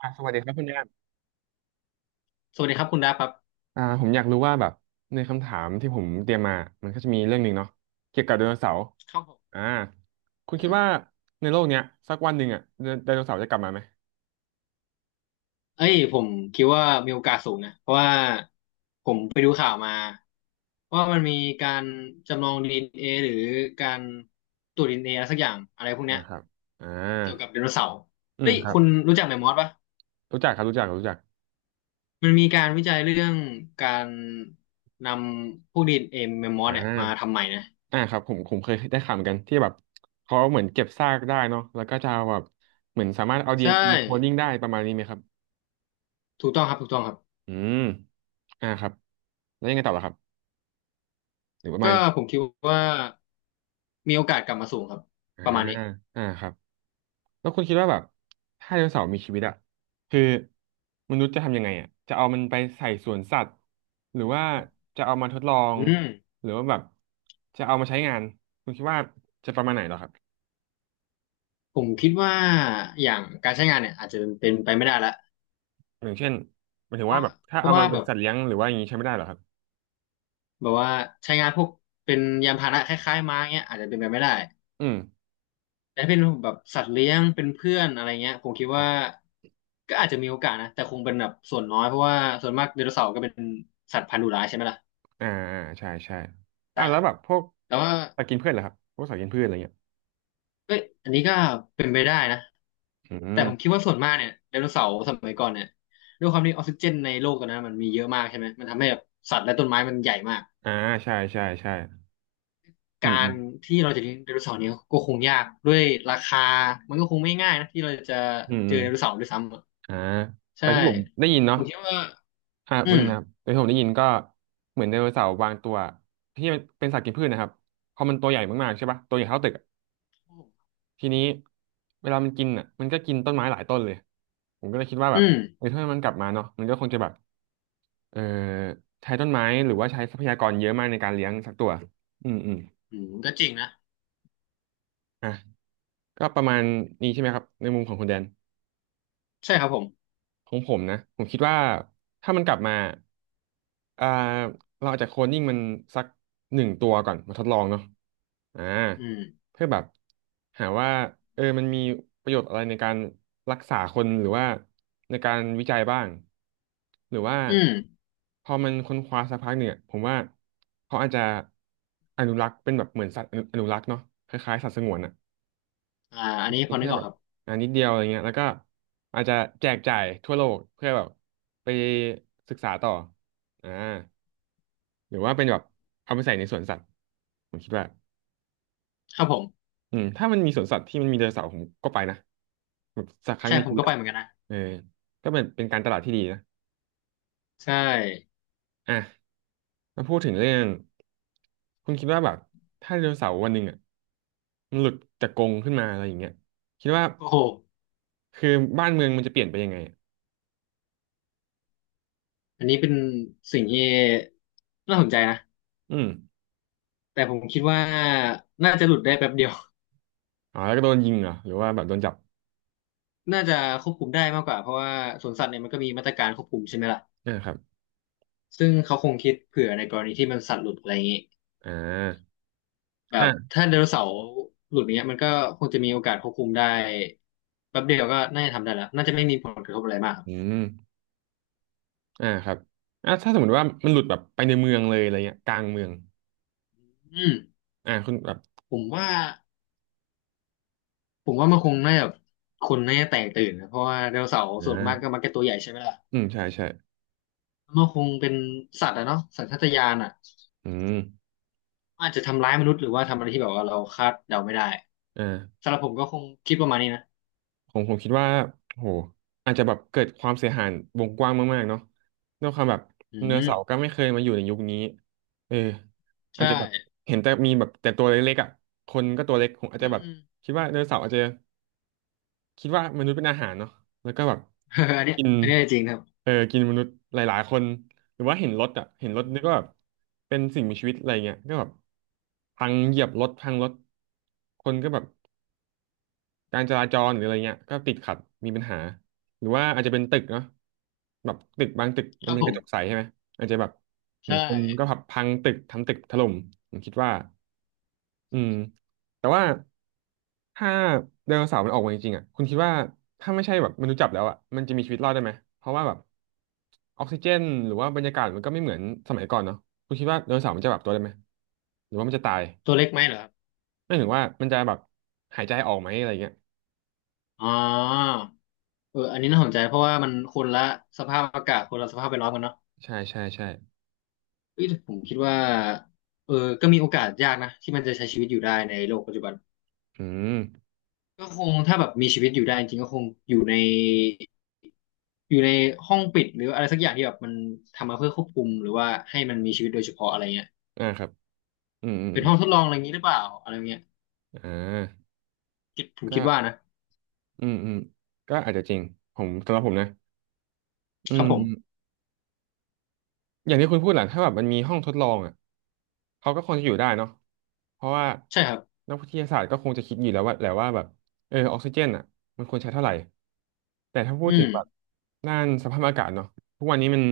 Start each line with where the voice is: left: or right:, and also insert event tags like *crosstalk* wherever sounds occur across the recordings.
right: สวัสดีครับคุณแอม
left: สวัสดีครับคุณดาครับ
right: ผมอยากรู้ว่าแบบในคำถามที่ผมเตรียมมามันก็จะมีเรื่องหนึ่งเนาะเกี่ยวกับไดโนเสาร์
left: ครับผม
right: อ่าคุณ
left: อื
right: คิด
left: ม
right: ว่าในโลกเนี้ยสักวันหนึ่งอ่ะไดโนเสาร์จะกลับมาไหม
left: เอ้ยผมคิดว่ามีโอกาสสูงนะเพราะว่าผมไปดูข่าวมาว่ามันมีการจำลองดีเอ็นเอหรือการตรวจดีเอ็นเออะไรสักอย่างอะไรพวกเนี้
right: นะ
left: ย
right: ครับอ่า
left: เกี่ยวกับไดโนเสาร์
right: อื
left: เฮ้
right: ม
left: ย
right: ครั
left: คุ
right: บ
left: ณรู้จักแมมมอสปะ
right: รู้จักครับรู้จักรู้จัก
left: มันมีการวิจัยเรื่องการนำพวกดีเอ็นเอแมมมอ
right: อ่
left: สเนี่ยมา
right: า
left: ทำใหม่นะ
right: ครับผมเคยได้ข่าวเหมือนกันที่แบบเขาเหมือนเก็บซากได้เนาะแล้วก็จะเอาแบบเหมือนสามารถเอาดีเอ็
left: ใช่
right: นเอโคดิ้งได้ประมาณนี้ไหมครับ
left: ถูกต้องครับถูกต้องครับ
right: อืมครับแล้วยังไงต่อล่ะครับหรือประมาณ
left: ก็
right: นี้
left: ผมคิดว่ามีโอกาสกลับมาสูงครับ
right: อ่า
left: ประมาณนี้
right: ครับ แล้วคุณคิดว่าแบบถ้าไดโนเสาร์มีชีวิตอะคือมนุษย์จะทำยังไงอะจะเอามันไปใส่สวนสัตว์หรือว่าจะเอามาทดลอง
left: อืม
right: หรือว่าแบบจะเอามาใช้งานคุณคิดว่าจะประมาณไหนเหรอครับ
left: ผมคิดว่าอย่างการใช้งานเนี่ยอาจจะเป็นไปไม่ได้ละ
right: อย่างเช่นหมายถึ
left: เพ
right: ง
left: ราะ
right: ว่าแบบถ้า
left: เพราะ
right: เอา
left: ว่า
right: มาเป็
left: แบ
right: น
left: บ
right: สัตว์เลี้ยงหรือว่าอย่างนี้ใช้ไม่ได้เหรอครับ
left: แบบว่าใช้งานพวกเป็นยานพาหนะคล้ายๆม้าเงี้ยอาจจะเป็นไปไม่ได้
right: อืม
left: แต่ถ้าเป็นแบบสัตว์เลี้ยงเป็นเพื่อนอะไรเงี้ยผมคิด
right: ครั
left: ว่า
right: บ
left: ก็อาจจะมีโอกาสนะแต่คงเป็นแบบส่วนน้อยเพราะว่าส่วนมากไดโนเสาร์ก็เป็นสัตว์พันธุ์ดุร้ายใช่ไหมล่ะ
right: อ่าใช่ใช่
left: ได้
right: แล้
left: ค
right: ว
left: รับ
right: แบ
left: ผ
right: บ
left: ม
right: พวก
left: แต่ว่า
right: สัตว์กินพืชเหรอครับพวกสัตว์กินพืชอะไรเงี้ย
left: เอ้ยอันนี้ก็เป็นไปได้นะ
right: อื
left: แต่
right: ม
left: ผมคิดว่าส่วนมากเนี่ยไดโนเสาร์สมัยก่อนเนี่ยด้วยความที่ออกซิเจนในโลกตอนนั้นมันมีเยอะมากใช่ไหมมันทำให้แบบสัตว์และต้นไม้มันใหญ่มาก
right: อ่าใช่ใช่ใช่อื
left: กา
right: มอื
left: ร
right: ม
left: ที่เราจะเลี้ยงไดโนเสาร์เนี่ยก็คงยากด้วยราคามันก็คงไม่ง่ายนะที่เราจะ
right: อืม
left: เจ
right: อื
left: อ
right: ม
left: ไดโนเสาร์ด้วยซ้ำอะ
right: อ่า
left: ใช่
right: แต่ที่ผมได้ยิน
left: ผ
right: เนาะ
left: มคิดว่าอื
right: เรื่อ
left: ม
right: งนะครับแต่ที่ผมได้ยินก็เหมือนไดโนเสาร์บางตัวที่มันเป็นสัตว์กินพืชนะครับพอมันตัวใหญ่มากๆใช่ปะตัวใหญ่เท่าตึกอะทีนี้เวลามันกินอ่ะมันก็กินต้นไม้หลายต้นเลยผมก็เลยคิดว่าแบ
left: อื
right: บ
left: ม
right: เออถ้ามันกลับมาเนาะมันก็คงจะแบบเออใช้ต้นไม้หรือว่าใช้ทรัพยากรเยอะมากในการเลี้ยงสักตัวอืมอืม
left: อืมก็จริงนะ
right: อ่ะก็ประมาณนี้ใช่ไหมครับในมุมของคุณแดน
left: ใช่ครับผม
right: ของผมนะผมคิดว่าถ้ามันกลับมาอ่าเราอาจจะโคลนนิ่งมันสักหนึ่งตัวก่อนมาทดลองเนาะอ่า
left: อืม
right: เพื่อแบบหาว่าเออมันมีประโยชน์อะไรในการรักษาคนหรือว่าในการวิจัยบ้างหรือว่า
left: อืม
right: พอมันค้นคว้าสักพักเนี่ยผมว่าเขาอาจจะอนุรักษ์เป็นแบบเหมือนสัตว์อนุรักษ์เนาะคล้ายๆสัตว์สงวนอะ
left: อ่าอันนี้พ
right: มี
left: อนึ
right: แค่
left: กออ
right: แบ
left: กค
right: บ
left: รับ
right: นิดเดียวอะไรเงี้ยแล้วก็อาจจะแจกจ่ายทั่วโลกเพื่อแบบไปศึกษาต่ออ่าหรือว่าเป็นแบบเอาไปใส่ในสวนสัตว์ผมคิดว่า
left: ครับผม
right: ถ้ามันมีสวนสัตว์ที่มันมีไดโนเสาร์ผมก็ไปนะแบบสักครั้ง
left: ใช่
right: ใน
left: ผ
right: ชี
left: ม
right: วิ
left: ก็
right: ต
left: ไป
right: อะ
left: เหมือนกันนะ
right: เออก็เป็นการตลาดที่ดีนะ
left: ใช่
right: อ่ะมาพูดถึงเรื่องคุณคิดว่าแบบถ้าไดโนเสาร์วันหนึ่งอ่ะมันหลุดจากกรงขึ้นมาอะไรอย่างเงี้ยคิดว่า
left: โอ้โห
right: คือบ้านเมืองมันจะเปลี่ยนไปยังไงอะ
left: อันนี้เป็นสิ่งที่น่าสนใจนะ
right: อืม
left: แต่ผมคิดว่าน่าจะหลุดได้แป๊บเดียว
right: อ๋อแล้วก็โดนยิงเหรอหรือว่าแบบโดนจับ
left: น่าจะควบคุมได้มากกว่าเพราะว่าสวนสัตว์เนี่ยมันก็มีมาตรการควบคุมใช่ไหมล่ะ
right: นะครับ
left: ซึ่งเขาคงคิดเผื่อในกรณีที่มันสัตว์หลุดอะไรอย่างนี้
right: อ่า
left: แบบ
right: อ่า
left: ถ้าไดโนเสาร์หลุดอย่างเงี้ยมันก็คงจะมีโอกาสควบคุมได้แป๊บเดียวก็น่าจะทำได้แล้วน่าจะไม่มีผลกระทบอะไรมากครั
right: อื
left: บ
right: มครับถ้าสมมติว่ามันหลุดแบบไปในเมืองเลยอะไรเงี้ยกลางเมือง
left: อืม
right: คุณแบบ
left: ผมว่าผมว่ามันคงน่าจะคนน่าจะแตกตื่นนะเพราะว่าไดโนเสาร์
right: อ่
left: ส่วนมากก็
right: า
left: มักจะตัวใหญ่ใช่ไหมล่ะ
right: อืมใช่ใช่
left: มันคงเป็นสัตว์อะเนาะสัญชาตญาณอะ
right: อืม
left: อาจจะทำร้ายมนุษย์หรือว่าทำอะไรที่แบบว่าเราคาดเดาไม่ได้
right: อ่า
left: สำหรับผมก็คงคิดประมาณนี้นะ
right: ผมคิดว่าโหอาจจะแบบเกิดความเสียหายวงกว้างมากๆเนาะด้วยความแบบ
left: อื
right: ไดโน
left: ม
right: เสาร์ก็ไม่เคยมาอยู่ในยุคนี้เอออาจ
left: ใช่
right: จะแบบเห็นแต่มีแบบแต่ตัวเล็กๆอ่ะคนก็ตัวเล็กผมอาจ
left: อื
right: จะแบบ
left: ม
right: คิดว่าไดโนเสาร์อาจจะ คิดว่ามนุษย์เป็นอาหารเนาะแล้วก็แบบ
left: *laughs* อันเนี้ย
right: กิน
left: อันเนี้ยจริงครับ
right: เออกินมนุษย์หลายๆคน หรือว่าเห็นรถอ่ะเห็นรถ
left: อื
right: นึก
left: ม
right: ว่าแบบเป็นสิ่งมีชีวิตอะไรเงี้ยก็แบบพังเหยียบรถพังรถคนก็แบบการจราจรหรืออะไรเงี้ยก็ติดขัดมีปัญหา หรือว่าอาจจะเป็นตึกเนาะแบบตึกบางตึก
left: ค
right: มัน
left: รับ
right: เป็น
left: ผ
right: ก
left: ม
right: ระจกใสใช่ไหมอาจจะแบบเห็น
left: ใช่
right: คนก็พับพังตึกทำตึกถล่มผมคิดว่า อืมแต่ว่าถ้าไดโนเสาร์มันออกมาจริงๆอ่ะคุณคิดว่าถ้าไม่ใช่แบบมนุษย์จับแล้วอ่ะมันจะมีชีวิตรอดได้ไหมเพราะว่าแบบออกซิเจนหรือว่าบรรยากาศมันก็ไม่เหมือนสมัยก่อนเนาะคุณคิดว่าไดโนเสาร์มันจะปรับตัวได้ไหมหรือว่ามันจะตาย
left: ตัวเล็กไหมเหรอครับ
right: ไม่ถึงว่ามันจะแบบหายใจออกไหมอะไรเงี้ย
left: อ๋ออันนี้น่าสนใจเพราะว่ามันคนละสภาพอากาศคนละสภาพแวดล้อมกันเนาะ
right: ใช่ใช่ใช่
left: เอ้ยแต่ผมคิดว่าเออก็มีโอกาสยากนะที่มันจะใช้ชีวิตอยู่ได้ในโลกปัจจุบัน
right: อืม
left: ก็คงถ้าแบบมีชีวิตอยู่ได้จริงๆก็คงอยู่ในอยู่ในห้องปิดหรืออะไรสักอย่างที่แบบมันทำมาเพื่อควบคุมหรือว่าให้มันมีชีวิตโดยเฉพาะอะไรเงี้ย
right: ครับอืมอืม
left: เป็น
right: อม
left: ห้องทดลองอะไรอย่างนี้หรือเปล่าอะไรเงี้ย
right: อ่า
left: คิดผมคิ
right: ก็
left: ดว่านะ
right: อืมอืมก็อาจจะจริงผมสำหรับผมนะอื
left: ครับผม
right: ม อย่างที่คุณพูดแหละถ้าแบบมันมีห้องทดลองอ่ะเขาก็คงจะอยู่ได้เนาะเพราะว่า
left: ใช่ครับ
right: นักวิทยาศาสตร์ก็คงจะคิดอยู่แล้วว่าแหละว่าแบบออกซิเจนอ่ะมันควรใช้เท่าไหร่แต่ถ้าพู
left: อื
right: ดถึงแบบ
left: ม
right: ด้านสภาพอากาศเนาะทุกวันนี้มัน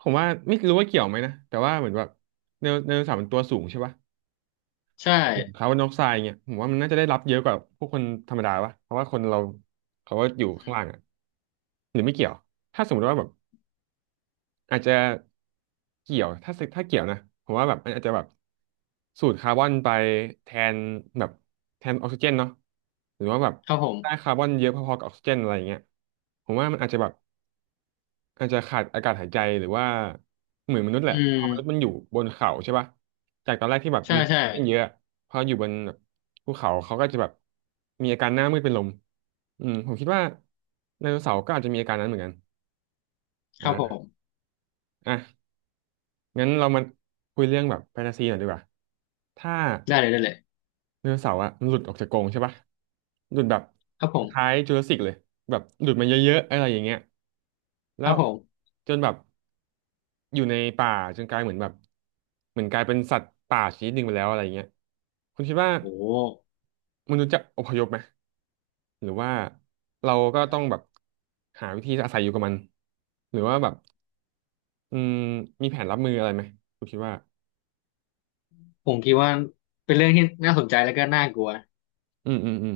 right: ผมว่าไม่รู้ว่าเกี่ยวไหมนะแต่ว่าเหมือนแบบไดโนเสาร์มันตัวสูงใช่ปะ
left: ใช่
right: ส่วนคาร์บอนไดออกไซด์เนี่ยผมว่ามันน่าจะได้รับเยอะกว่าพวกคนธรรมดาปะเพราะว่าคนเราเขาก็อยู่ข้า
left: อื
right: ง
left: ม
right: ล่างอ่ะหรือไม่เกี่ยวถ้าสมมติว่าแบบ อาจจะเกี่ยวถ้าสึกถ้าเกี่ยวนะผมว่าแบบมันอาจจะแบบสูดคาร์บอนไปแทนแบบแทนออกซิเจนเนาะหรือว่าแบบ
left: ครับผม
right: ได้คาร์บอนเยอะพอๆกับออกซิเจนอะไรอย่างเงี้ยผมว่ามันอาจจะแบบอาจจะขาดอากาศหายใจหรือว่าเหมือนมนุษย์แห
left: อื
right: ละพอมนุษย์มัน
left: ม
right: อยู่บนเขาใช่ปะจากตอนแรกที่แบบ
left: ใช่
right: มีอ
left: ใช่
right: อกซิเจนเยอะพออยู่บนแบบภูเขาเขาก็จะแบบมีอาการหน้ามืดเป็นลมอืมผมคิดว่าไดโนเสาร์ก็อาจจะมีอาการนั้นเหมือนกัน
left: ครับผม
right: อ่าอ่ะ งั้นเรามาคุยเรื่องแบบแฟนตาซีหน่อยดีกว่าถ้า
left: ได้เลยได้เลย
right: ไดโนเสาร์อะมันหลุดออกจากกรงใช่ปะหลุดแบบ
left: ครับผ
right: คล้า
left: ม
right: ยจูราสสิกเลยแบบหลุดมาเยอะๆอะไรอย่างเงี้ย
left: ค
right: แล้
left: รับ
right: ว
left: ผม
right: จนแบบอยู่ในป่าจนกลายเหมือนแบบเหมือนกลายเป็นสัตว์ป่าชนิดหนึ่งไปแล้วอะไรอย่างเงี้ยคุณคิดว่า
left: โอ้
right: มนุษย์จะอพยพไหม หรือว่าเราก็ต้
left: แบบ
right: องแบบหาวิธีอาศัยอยู่กับมัน หรือว่าแบบอืมมีแผนรับมืออะไรไหมคุณคิดว่า
left: ผมคิดว่าเป็นเรื่องที่น่าสนใจแล้วก็น่ากลัว
right: อืมอืมอืม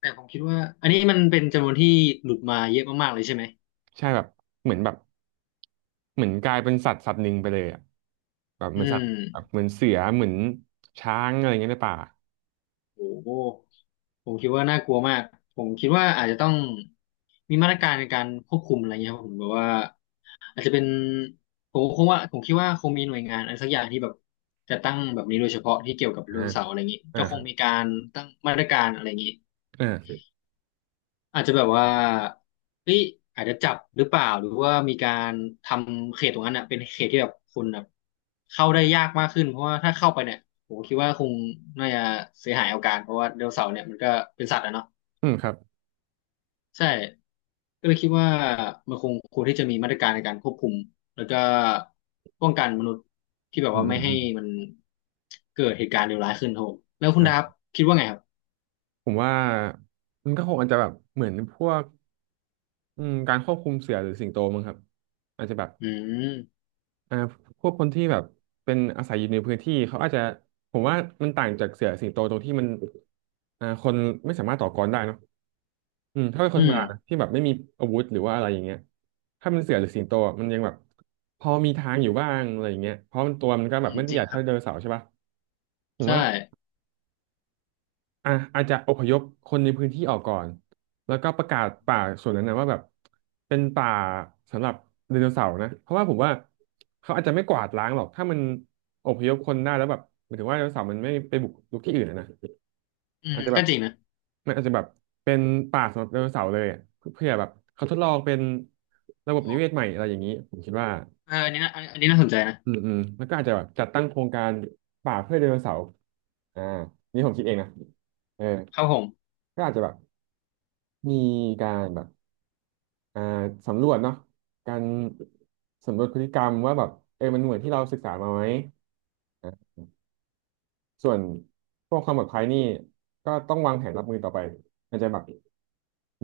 left: แต่ผมคิดว่าอันนี้มันเป็นจำนวนที่หลุดมาเยอะมากๆเลยใช่ไหม
right: ใช่แบบเหมือนแบบเหมือนกลายเป็นสัตว์หนึ่งไปเลยอ่ะแบบเห
left: อื
right: มือนสัต
left: ม
right: ว์แบบเหมือนเสือเหมือนช้างอะไรเงี้ยในป่า
left: โอ้โหผมคิดว่าน่ากลัวมากผมคิดว่าอาจจะต้องมีมาตรการในการควบคุมอะไรเงี้ยครับผมแบบว่าอาจจะเป็นผมคงว่าผมคิดว่าคงมีหน่วยงานอะไรสักอย่างที่แบบจะตั้งแบบนี้โดยเฉพาะที่เกี่ยวกับได
right: อ่า
left: โนเสาร์อะไรอย่างนี้
right: อ่า
left: ก็ค
right: ครั
left: ง
right: บ
left: มีการตั้งมาตรการอะไรอย่างนี้
right: อ่า
left: อาจจะแบบว่าเฮ้ยอาจจะจับหรือเปล่าหรือว่ามีการทำเขตตรงนั้นอ่ะเป็นเขตที่แบบคนแบบเข้าได้ยากมากขึ้นเพราะว่าถ้าเข้าไปเนี่ยผมคิดว่าคงน่าจะเสียหายเอาการเพราะว่าไดโนเสาร์เนี่ยมันก็เป็นสัตว์อะเนาะ
right: อืมครับ
left: ใช่ก็เลยคิดว่ามันคงควรที่จะมีมาตรการในการควบคุมแล้วก็ป้องกันมนุษย์ที่แบบ
right: อืม
left: ว่า
right: อื
left: ไม่
right: ม
left: ให้
right: อืม
left: มันเกิดเหตุการณ์เลวร้ายขึ้นครับผมแล้วคุณ
right: อ่า
left: ดา
right: ครั
left: บ
right: บ
left: คิดว่าไงครับ
right: ผมว่ามันก็คงอาจจะแบบเหมือนพวกอืมการควบคุมเสือหรือสิงโตมั้งครับอาจจะแบบ
left: อืม
right: อ่าพวกคนที่แบบเป็นอาศัยอยู่ในพื้นที่เขาอาจจะผมว่ามันต่างจากเสือสิงโตตรงที่มันคนไม่สามารถต่อกรได้เนอะ อืมถ้าเป็นคนธ
left: อื
right: รรม
left: ม
right: ดานะที่แบบไม่มีอาวุธหรือว่าอะไรอย่างเงี้ยถ้าเป็นเสือหรือสิงโตอะมันยังแบบพอมีทางอยู่บ้างอะไรอย่างเงี้ยเพราะมันตัวมันก็
left: อื
right: แบบ
left: ม
right: ไม่ได้
left: จ
right: ให
left: ริง
right: ญ่
left: ค
right: เท่า
left: รับ
right: ไดโนเสาร์ใช่ปะผม
left: ใช่
right: ว่า อ่ะอาจจะอพยพคนในพื้นที่ออกก่อนแล้วก็ประกาศป่าส่วนนั้นนะว่าแบบเป็นป่าสำหรับไดโนเสาร์นะเพราะว่าผมว่าเขาอาจจะไม่กวาดล้างหรอกถ้ามันอพยพคนได้แล้วแบบหมายถึงว่าไดโนเสาร์มันไม่ไปบุกรุกที่อื่นอะนะ
left: อืม
right: อาจจะแบ
left: ก็
right: บ
left: จริงนะ
right: มันอาจจะแบบเป็นป่าสำหรับไดโนเสาร์เลยอะเพื่อแบบเขาทดลองเป็นระบ
left: โอ้
right: บนิเวศใหม่อะไรอย่างนี้ผมคิดว่า
left: อันนี้นะอันนี้น่าสนใจนะ
right: อืมอืมแล้วก็อาจจะแบบจัดตั้งโครงการป่าเพื่อไดโนเสาร์อ่านี่ผมคิดเองนะเออ
left: ครับผม
right: ก็อาจจะแบบ มีการแบบอ่าสำรวจเนาะการสำรวจพฤติกรรมว่าแบบมันเหมือนที่เราศึกษามาไหมนะส่วนพวกความปลอดภัยนี่ก็ต้องวางแผนรับมือต่อไปมันจะแบบ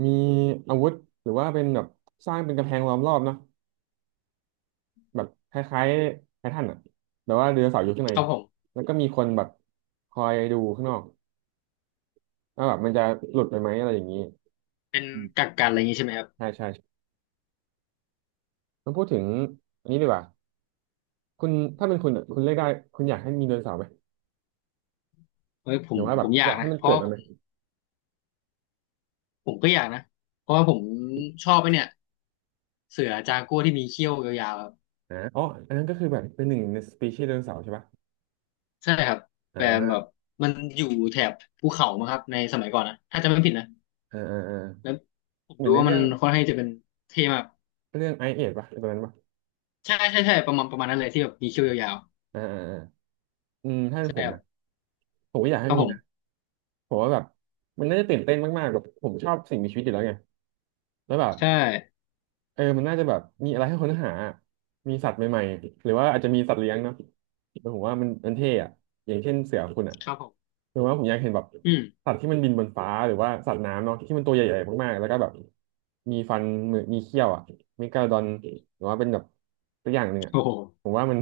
right: มีอาวุธหรือว่าเป็นแบบสร้างเป็นกำแพงล้อมรอบเนาะแบบคล้ายๆไททันอะแต่ว่าเรือเสาอยู่ข้างใน
left: ครับผม
right: แล้วก็มีคนแบบคอยดูข้างนอกว่าแบบมันจะหลุดไปไหมอะไรอย่างนี้
left: เป็นกักกันอะไรอย่างงี้ใช่ไหมครับ
right: ใช่ใช่มัพูดถึงอันนี้ดีกว่าคุณถ้าเป็นคุณอะคุณเลือกได้คุณอยากให้มีไดโนเสาร์ไหม
left: เฮ้ยผ
right: หรื
left: ม
right: อว่าแบ
left: ผ
right: บ
left: มอยา
right: อ
left: ก
right: ยากให้
left: นะ
right: มัน
left: เพราะ
right: เกิด
left: ว่า
right: มัน
left: ผ
right: ไหม
left: มผมก็อยากนะเพราะว่าผมชอบไอ้เนี่ยเสือจากัวที่มีเขี้ยวยาวๆครับ
right: อ่าอ๋ออันนั้นก็คือแบบเป็นหนึ่งในสปีชีส์ไดโนเสาร์ใช่ปะ
left: ใช่ครับแต่แบบ
right: อ่า
left: มันอยู่แถบภูเขามั้งครับในสมัยก่อนนะถ้าจำไม่ผิดนะ
right: อ่าอ่าอ่า
left: แล้วผม
right: เหมือ
left: ดู
right: นใน
left: ว่ามั
right: เรื่
left: น
right: อง
left: ค่อนข้างจะเป็นเท่มาก
right: เรื่องไอเอดปะตอนนั้นปะ
left: ใช่ใช่ใช่ประมาณประมาณนั้นเลยที่แบบมีเขี้ยวยาว
right: อ่าอ่าอาอืมถ้า
left: ๆ
right: เป็น
left: ใช่
right: ผม
left: ครั
right: นะ
left: บ
right: ผมก็อยาก
left: ค
right: ให้
left: รับ
right: มี
left: ผ
right: นะ
left: ม
right: ผมว่าแบบมันน่าจะตื่นเต้นมากๆแบบผมชอบสิ่งมีชีวิตอยู่แล้วไงแล้วแบบ
left: ใช่
right: มันน่าจะแบบมีอะไรให้ค้นหามีสัตว์ใหม่ๆหรือว่าอาจจะมีสัตว์เลี้ยงเนาะแต่ผมว่ามันเท่อะอย่างเช่นเสือคุณอะ
left: ครับผม
right: หรือว่าผมอยากเห็นแบบ
left: อืม
right: สัตว์ที่มันบินบนฟ้าหรือว่าสัตว์น้ำเนาะที่มันตัวใหญ่ๆมากๆแล้วก็แบบมีฟันมือมีเขี้ยวอะเมกาโดอนหรือว่าเป็นแบบตัวอย่างหนึ่งอะ
left: โอ้โห
right: ผมว่ามัน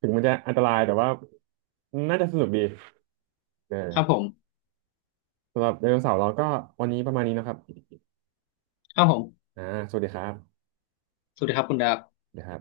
right: ถึงมันจะอันตรายแต่ว่าน่าจะสนุกดีเอ
left: ครับผ
right: อ
left: ม
right: สำหรับไดโนเสาร์เราก็วันนี้ประมาณนี้นะครับ
left: ครับผม
right: อ่าสวัสดีครับ
left: สวัสดีครับคุณดาบ
right: นะครับ